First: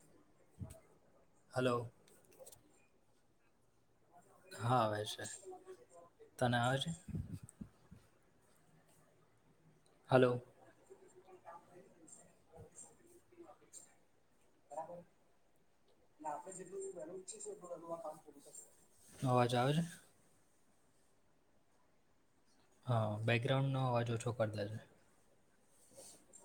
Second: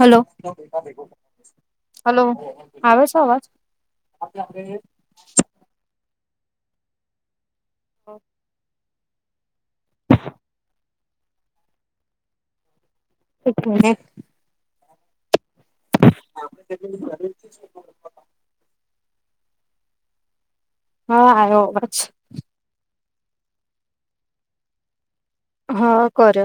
Hello hello આવે શ અવાજ? હા છે તને આવે છે? હ. હલો. [inaudible] [unintelligible] બરાબર એ આપડે જેટલુંલું ઈચ્છીએ એટલું બધું અવાજ આવે? હા આવ્યો હા બેકગ્રાઉન્ડ નો અવાજ ઓછો કરતા છે. હા કર.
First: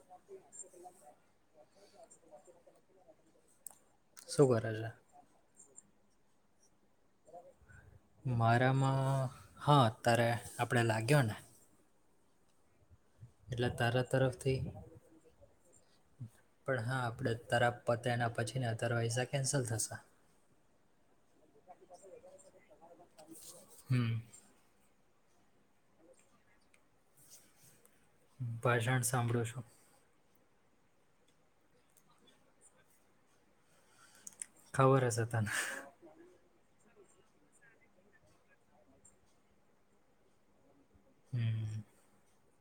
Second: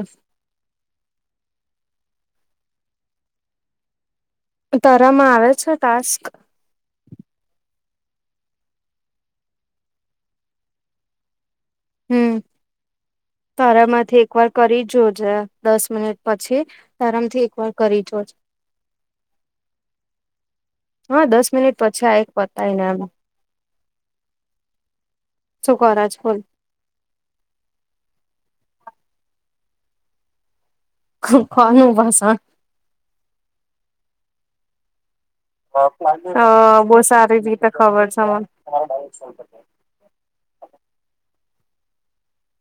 શું કરે છે તરવામાં આવે છે ટાસ્ક. મારામાં હા ત્યારે આપડે લાગ્યો ને. હમ એટલે તારા તારામાંથી એક વાર તરફથી કરી જોજે દસ મિનિટ પછી પણ હા આપડે તારામથી એકવાર તારા કરી પત જોજે એના પછી ને અ તાર હૈસા કેન્સલ થશે. હા દસ મિનિટ પછી આ એક પતાય ને. હમ્મ. શું કરો છો? ભાષણ સાંભળો છો. કનું ભસણ ખબરસ તના હ બહ સારી બીતે ખબર છે મ હમ્મ.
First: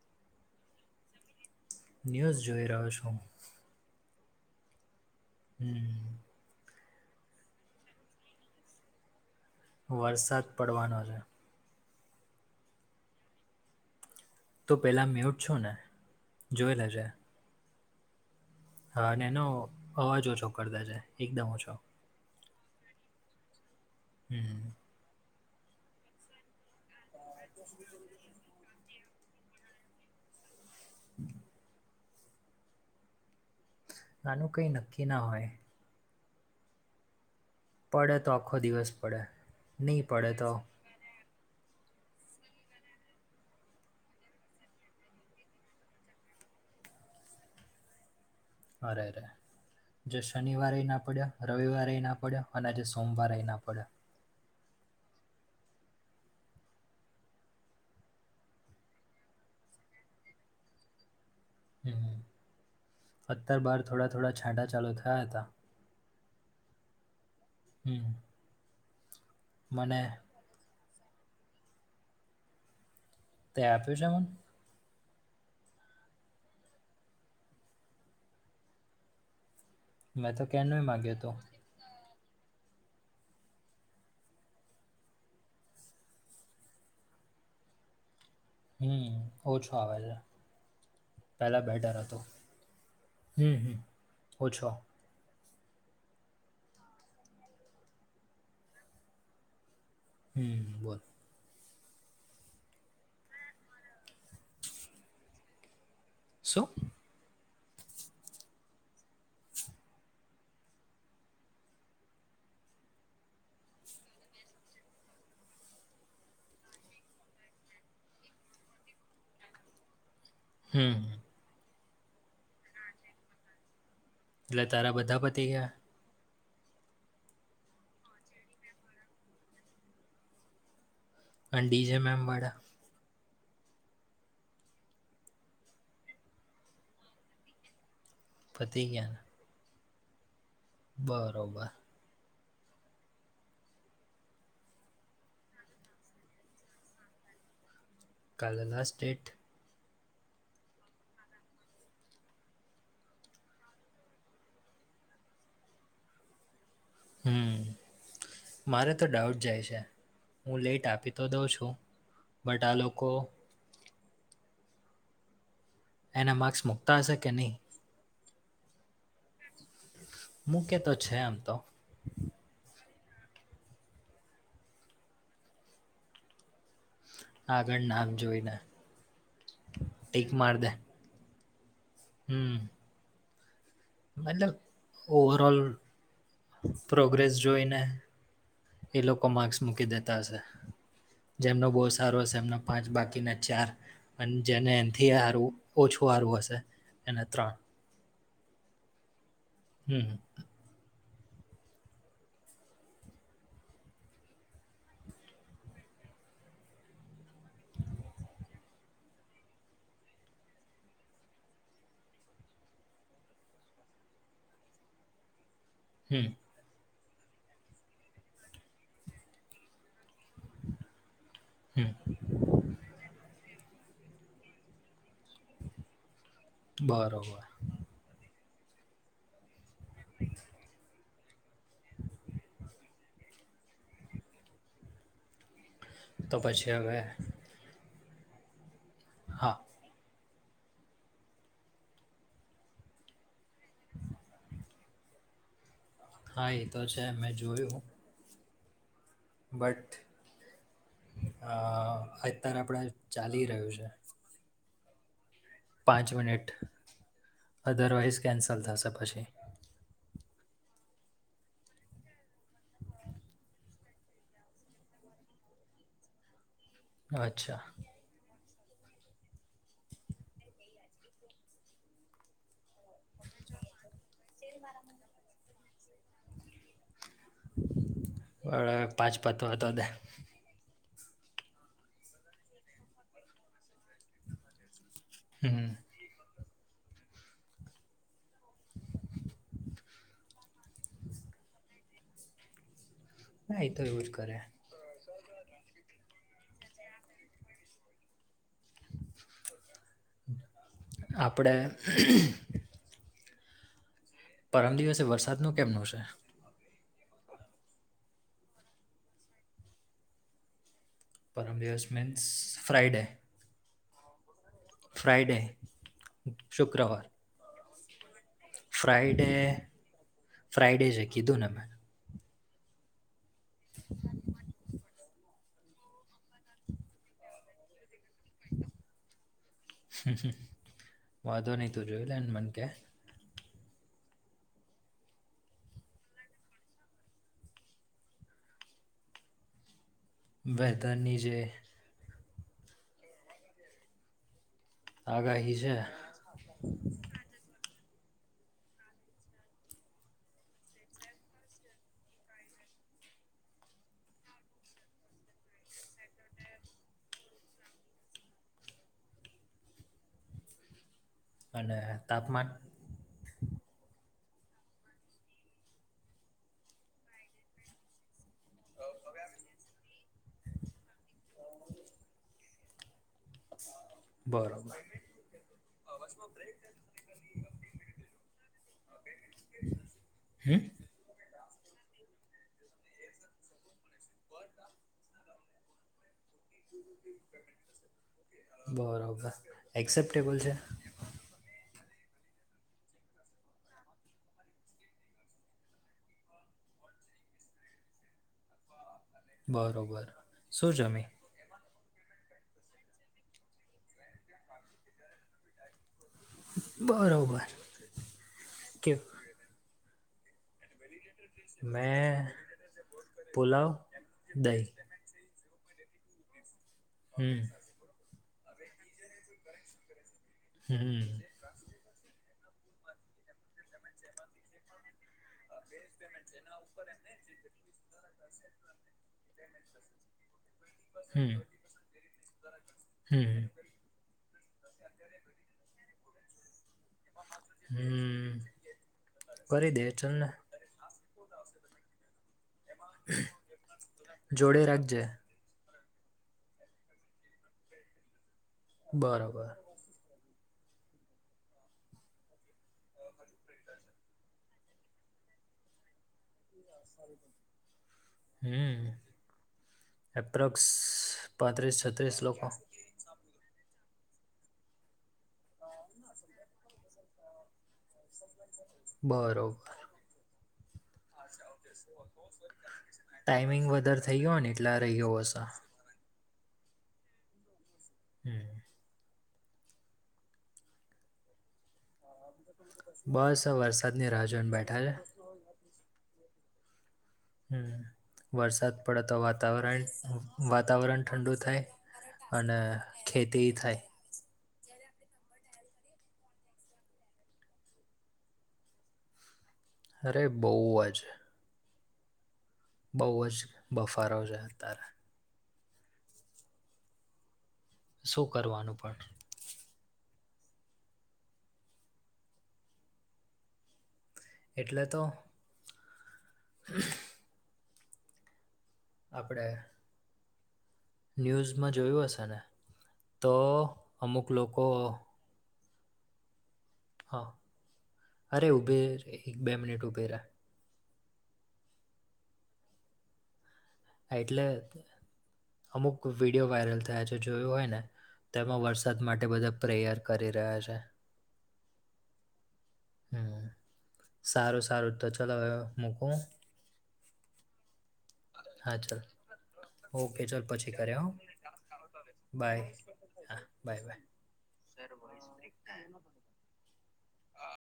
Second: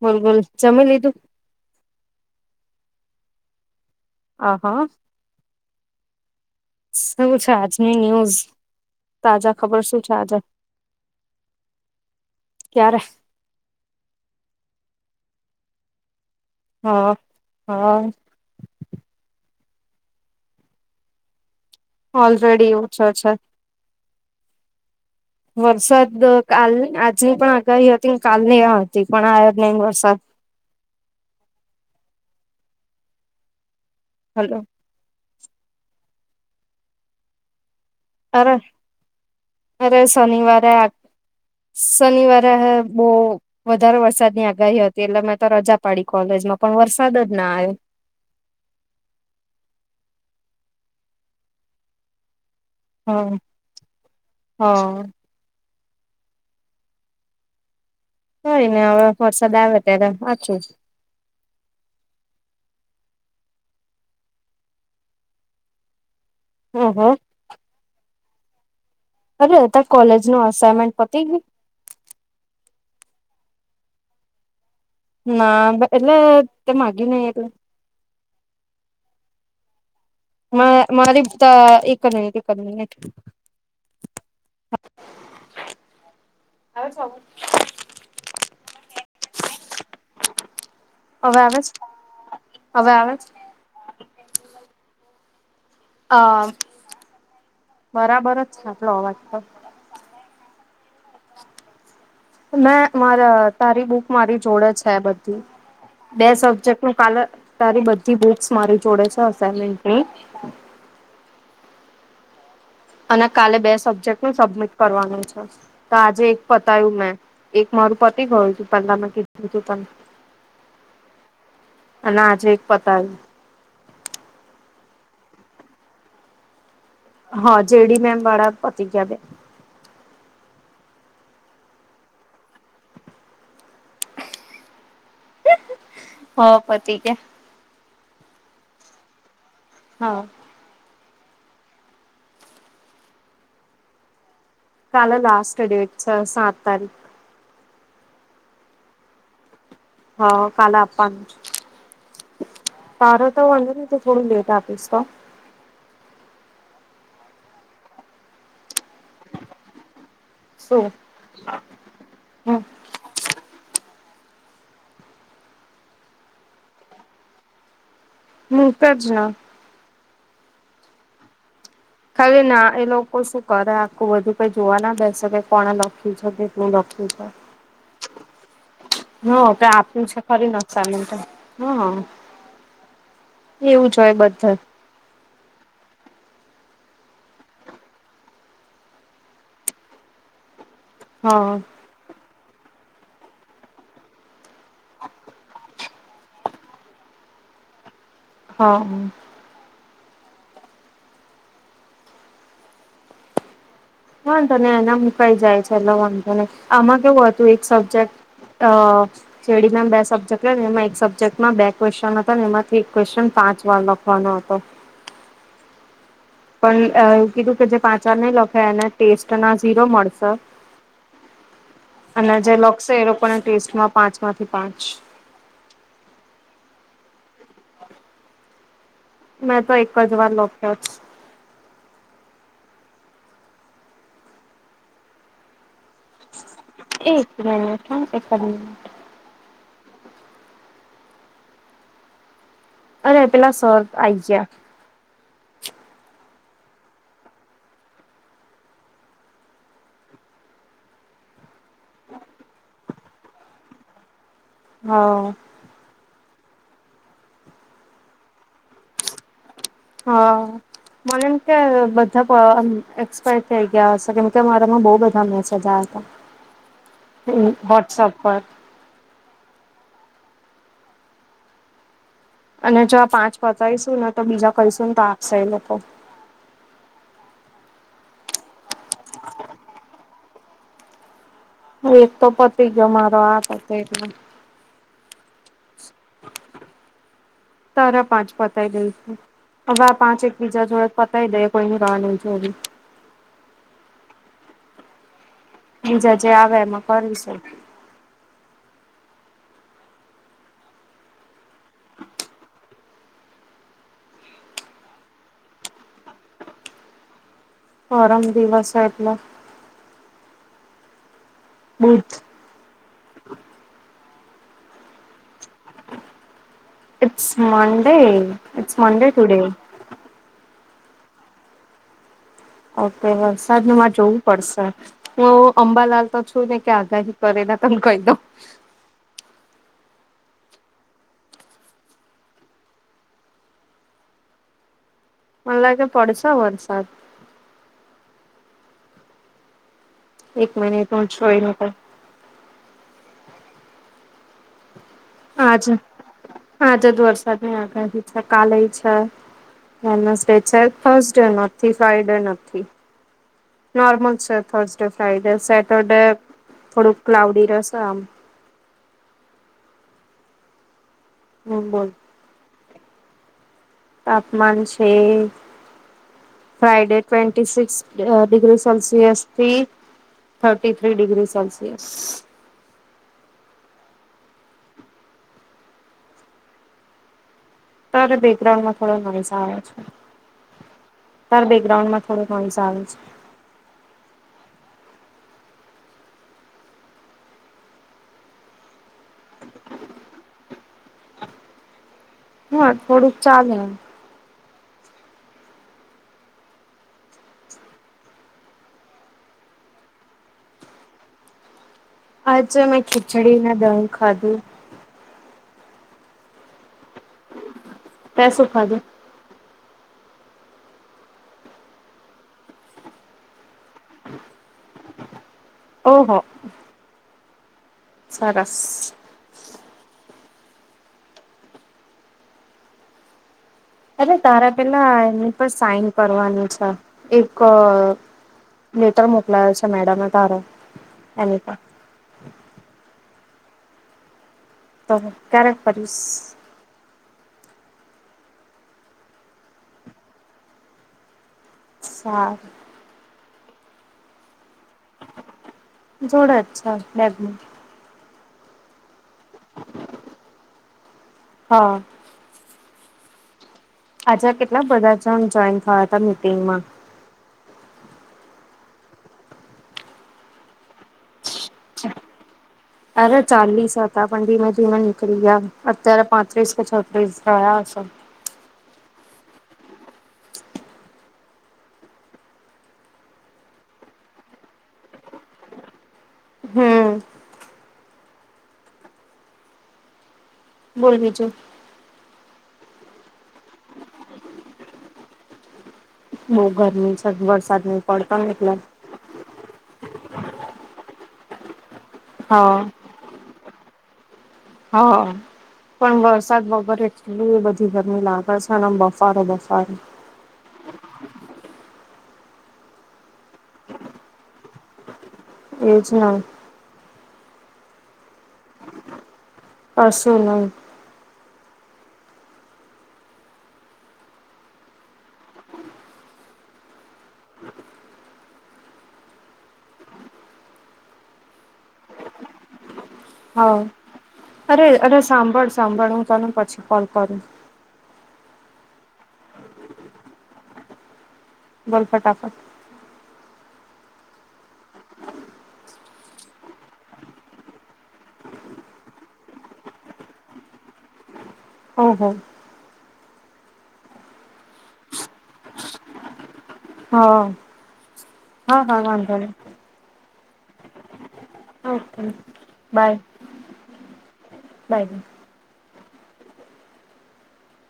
મોલગોલ્ ચમેલું ન્યૂઝ જોઈ રહ્યો છો આહા. હમ્મ. શું છે આજની ન્યુઝ તાજા ખબર શું છે આજે વરસાદ પડવાનો છે ક્યારે. તો પેલા મે્યુટ છો ને જોઈ લેજે હા હા. હા અને એનો અવાજ ઓછો કરતા છે એકદમ ઓછો ઓલરેડી ઓછછા. હમ્મ. વરસાદ કાલ આજની પણ આગાહી હતી કાલની આ હતી પણ આ જ નહી વરસાદ [inaudible] આનું હલો કઈ નક્કી ના હોય. પડે તો આખો અરે દિવસ પડે, અરે નહીં પડે તો શનિવારે આ. શનિવારે અહે બહુ વધારે વરસાદ ની આગાહી હતી એટલે મેં તો રજા પાડી કોલેજમાં પણ વરસાદ જ ના આવ્યો. અરે રે જે શનિવારે ના પડ્યા રવિવારે ના પડ્યા અને જે. આવ્યો સોમવારેય ના પડયા. હા. કઇ નઇ હવે વરસાદ આવે ત્યારે પાછું. હ અત્યાર બાર થોડા થોડા છાંટા ચાલુ થયા હતા. ઓ હો. હમ. અરે અત્યાર મને કોલેજ નું અસાઇનમેન્ટ પતી ગયુ. તે આપ્યું છે મને. ના એટલે તે માગ્યુ નઈ એટલે મેં તો મ કેનોય માંગ્યો મારી હતો. તા એક જ મિનિટ એક જ મિનિટ. હવે સૌ હમ ઓછો આવે રા પહેલા આવે છે બેટર હતુ. હવે આવે છે અ હમ ઓછો. અ બરાબર જ છે આટલો અવાજ તો. હમ બોલ. મેં મારા તારી બુક મારી જોડે છે બધી બે શું? સબ્જેક્ટનું કાલે તારી બધી બુક્સ મારી જોડે છે અસાઇનમેન્ટની અને કાલે બે સબ્જેક્ટ નું સબમિટ કરવાનું છે. તો આજે એક પતાયું મેં એક મારું પતી ગયુ તું પહેલા મેં કીધુ તુ તને. હમ. અને આજે એક પતાયું. એટલે તારા બધા પતી ગયા. હા જેડી મેમ વાળા પતી ગયા બે. અન ડી જે મેમ વાડા હો પતી ગયા. પતી ગયા. હા. બરોબર. કાલે લાસ્ટ ડેટ છે સાત તારીખ કાલે લાસ્ટ ડેટ. હા કાલે આપવાનું છે. તારો તો વાંધો નહી તુ થોડું લેટ આપીશ તો હમ મારે તો ડાઉટ જાય છે હું લેટ શું આપી તો દઉં છું હમ બટ આ લોકો એના માર્ક્સ મૂકતા હશે કે નહીં. મુુકેજ ન. મૂકે તો છે એ એમ તો. ખાલી ના એ લોકો શું કરે આખું બધું કઈ જોવા ના બેસે કે કોણે લખી છે કે. શુ લખ્યું છે. આગળ નામ જોઈને હ તે આપ્યુ છે ટીક ખરી માર ન દે સામે હ. હમ. એવું જ. બધે મતલબ ઓવરઓલ. પ્રોગ્રેસ જોઈને એ લોકો માર્ક્સ મૂકી દેતા હશે. હા જેમનો બહુ સારો હશે એમનો પાંચ બાકીને ચાર અન જેને એનથી હારું ઓછું હારું હશે એને ત્રણ. હા હમ. હમ. વાંધો નઇ એનામા મુકાઈ જાય છે એટલે વાંધો નય આમાં કેવું હતું એક સબ્જેક્ટ અ ચેડીના બે સબ્જેક્ટ લયને એમાં એક સબ્જેક્ટમાં બે ક્વેશ્ચન હતાને એમાંથી એક ક્વેશ્વન પાંચ વાર લખવાનો હતો. હમ્મ. પણ અ એવું કીધું કે જે પાચ વાર નય લખે એને ટેસ્ટ ના ઝીરો મળશે. હમ ત અને જે લખશે એ લોકોને ટેસ્ટમાં પાંચ માંથી પાંચ. બરોબર. મે તો એક જ વાર લોખ્યા છ. તો પછી અવે? [unintelligible] હા. અરે પેલા સર આઈ જિયા. હા એતો છે મે જોયું. બટ, અ એતાર આપળે ચાલી રયુ છે. હા. પાંચ મિનિટ, અદરવાઈઝ કેન્સલ થશે પછી. હા મને એમ કે બધા પ અમ એક્સપાયર થય ગ્યા હસે કેમ કે મારામાં બો બધા મેસેજ આયતા, હમ્મ અચ્છા વોટ્સઅપ પર. અને જો આ પાંચ પતાયશું ને તો બીજા કરશું ને તો આપશે એ લોકો. અ પાંચ પતવા તો દે. હું એક તો પતી ગ્યો મારો આ પતે એટલે. હમ્મ. તારા પાંચ પતાય દઈશું, અવે આ પાંચ એક બીજા જોડે પતાય દેયે કોઈની રા ની જોવી. ના એ તો એવું જ કરે. બીજા જે આવે એમાં કરીશું. આપડે પરમ દિવસે વરસાદ નું કેમનું છે? પરમ દિવસે એટલે? પરમ દિવસ બુધ મીન્સ ફ્રાઇડે. ફ્રાઇડે શુક્રવા ટ્સ મનડે. ફ્રાઈડે, ફ્રાઈડે છે કીધું ને મેં. ઓકે વરસાદમા જોવું પડશે. હું અંબાલાલ તો છું નય કે આગાહી કરેના તન કય દઉ. વાધો નય તું જોઈ લેન મન કે. મન લાગે પડશે વરસાદ. એક મનિટ હું વેધરની જે જોઈને કવ. આગાહી છે. આજેજ વરસાદની આગાહી છે, કાલેઈ છે. વેનસડે છે, થર્સડે નથી, ફ્રાઈડે નથી. નોર્મલ છે થર્સડે, ફ્રાઈડે, સેટરડે થોડુંક ક્લાઉડી રેશે આમ. હમ અને બોલ તાપમાન? તાપમાન છે Friday twenty six uh degrees Celsius થી થર્ટી થ્રી ડિગ્રી સેલ્સિયસ. બરોબર. તાર બેકગ્રાઉન્ડ માં થોડા નોઇસ આવે છે. હમ તાર બેકગ્રાઉન્ડમા થોડો નોઈસ આવે છે. બરોબર, એક્સેપ્ટેબલ છે? હા થોડુંક ચાલેમ. બરોબર, શું જમી? આજ મેં ખીચડી ના દહી ખાધું બરોબર તે સુ ખાધુ કેવું મેં પુલાવ દહી ઓહો હમ સરસ હમ અરે તારા પેલા એની પર સાઈન કરવાનું છે એક લેટર મોકલાયો છે મેડમે તારો એની પર હમ તો ક્યારેક કરીશ હમ કરી દઈશ ચાલ ને હા જોડે રાખજે જોડ જ છે લેબ બરાબર હા આજે કેટલા બધા જણ જોઈન થયા હતા મીટંગમાં હમ એપ્રોક્સ પાંત્રીસ છત્રીસ લોકો અરે ચાલીસ હતા પંડીમાંજી મે નીળ ગયા અત્યારે પાંત્રીસ પ છ બ થયાસ બરોબર ટાઈમિંગ વધારે થઇ ગયો ને એટલે આ રહી્યો હ હમ હમ બોલવીજું બસ વરસાદની રાહ જોને બેઠા છે જો બહ ગરમી છે વરસાદ નહીં પડતો ને એટલે વરસાદ પડે તો વાતાવરણ વાતાવરણ ઠંડુ થાય અને હા ખેતી થાય હા પણ વરસાદ વગર એ એ બધી ગરમી લાગે છેનેમ બફારો બફારો અરે બહુ આ જ બહુ જ બફારો છે ત્યારે એજ હ શું કરવાનું પણ અસું ન એટલે તો આપણે ન્યૂઝમાં જોયું હશે ને તો હા. અમુક લોકો અરે અરે સાંભળ સાંભળ હું ત પછી કરું હા અરે ઉભે એક બે મિનિટ ઉભે રા બોલ ફટાફટ એટલે અમુક વિડીયો વાયરલ થયા છે જોયું હોય ને તેમાં વરસાદ માટે બધા પ્રેયર કરી રહ્યા છે હહ હમ સારું સારું તો ચલો હવે મૂકું હા હા ચાલ, ઓકે ચાલ પછી કર્યા હા. ઓકે બાય, હા બાય બાય. બાય. હા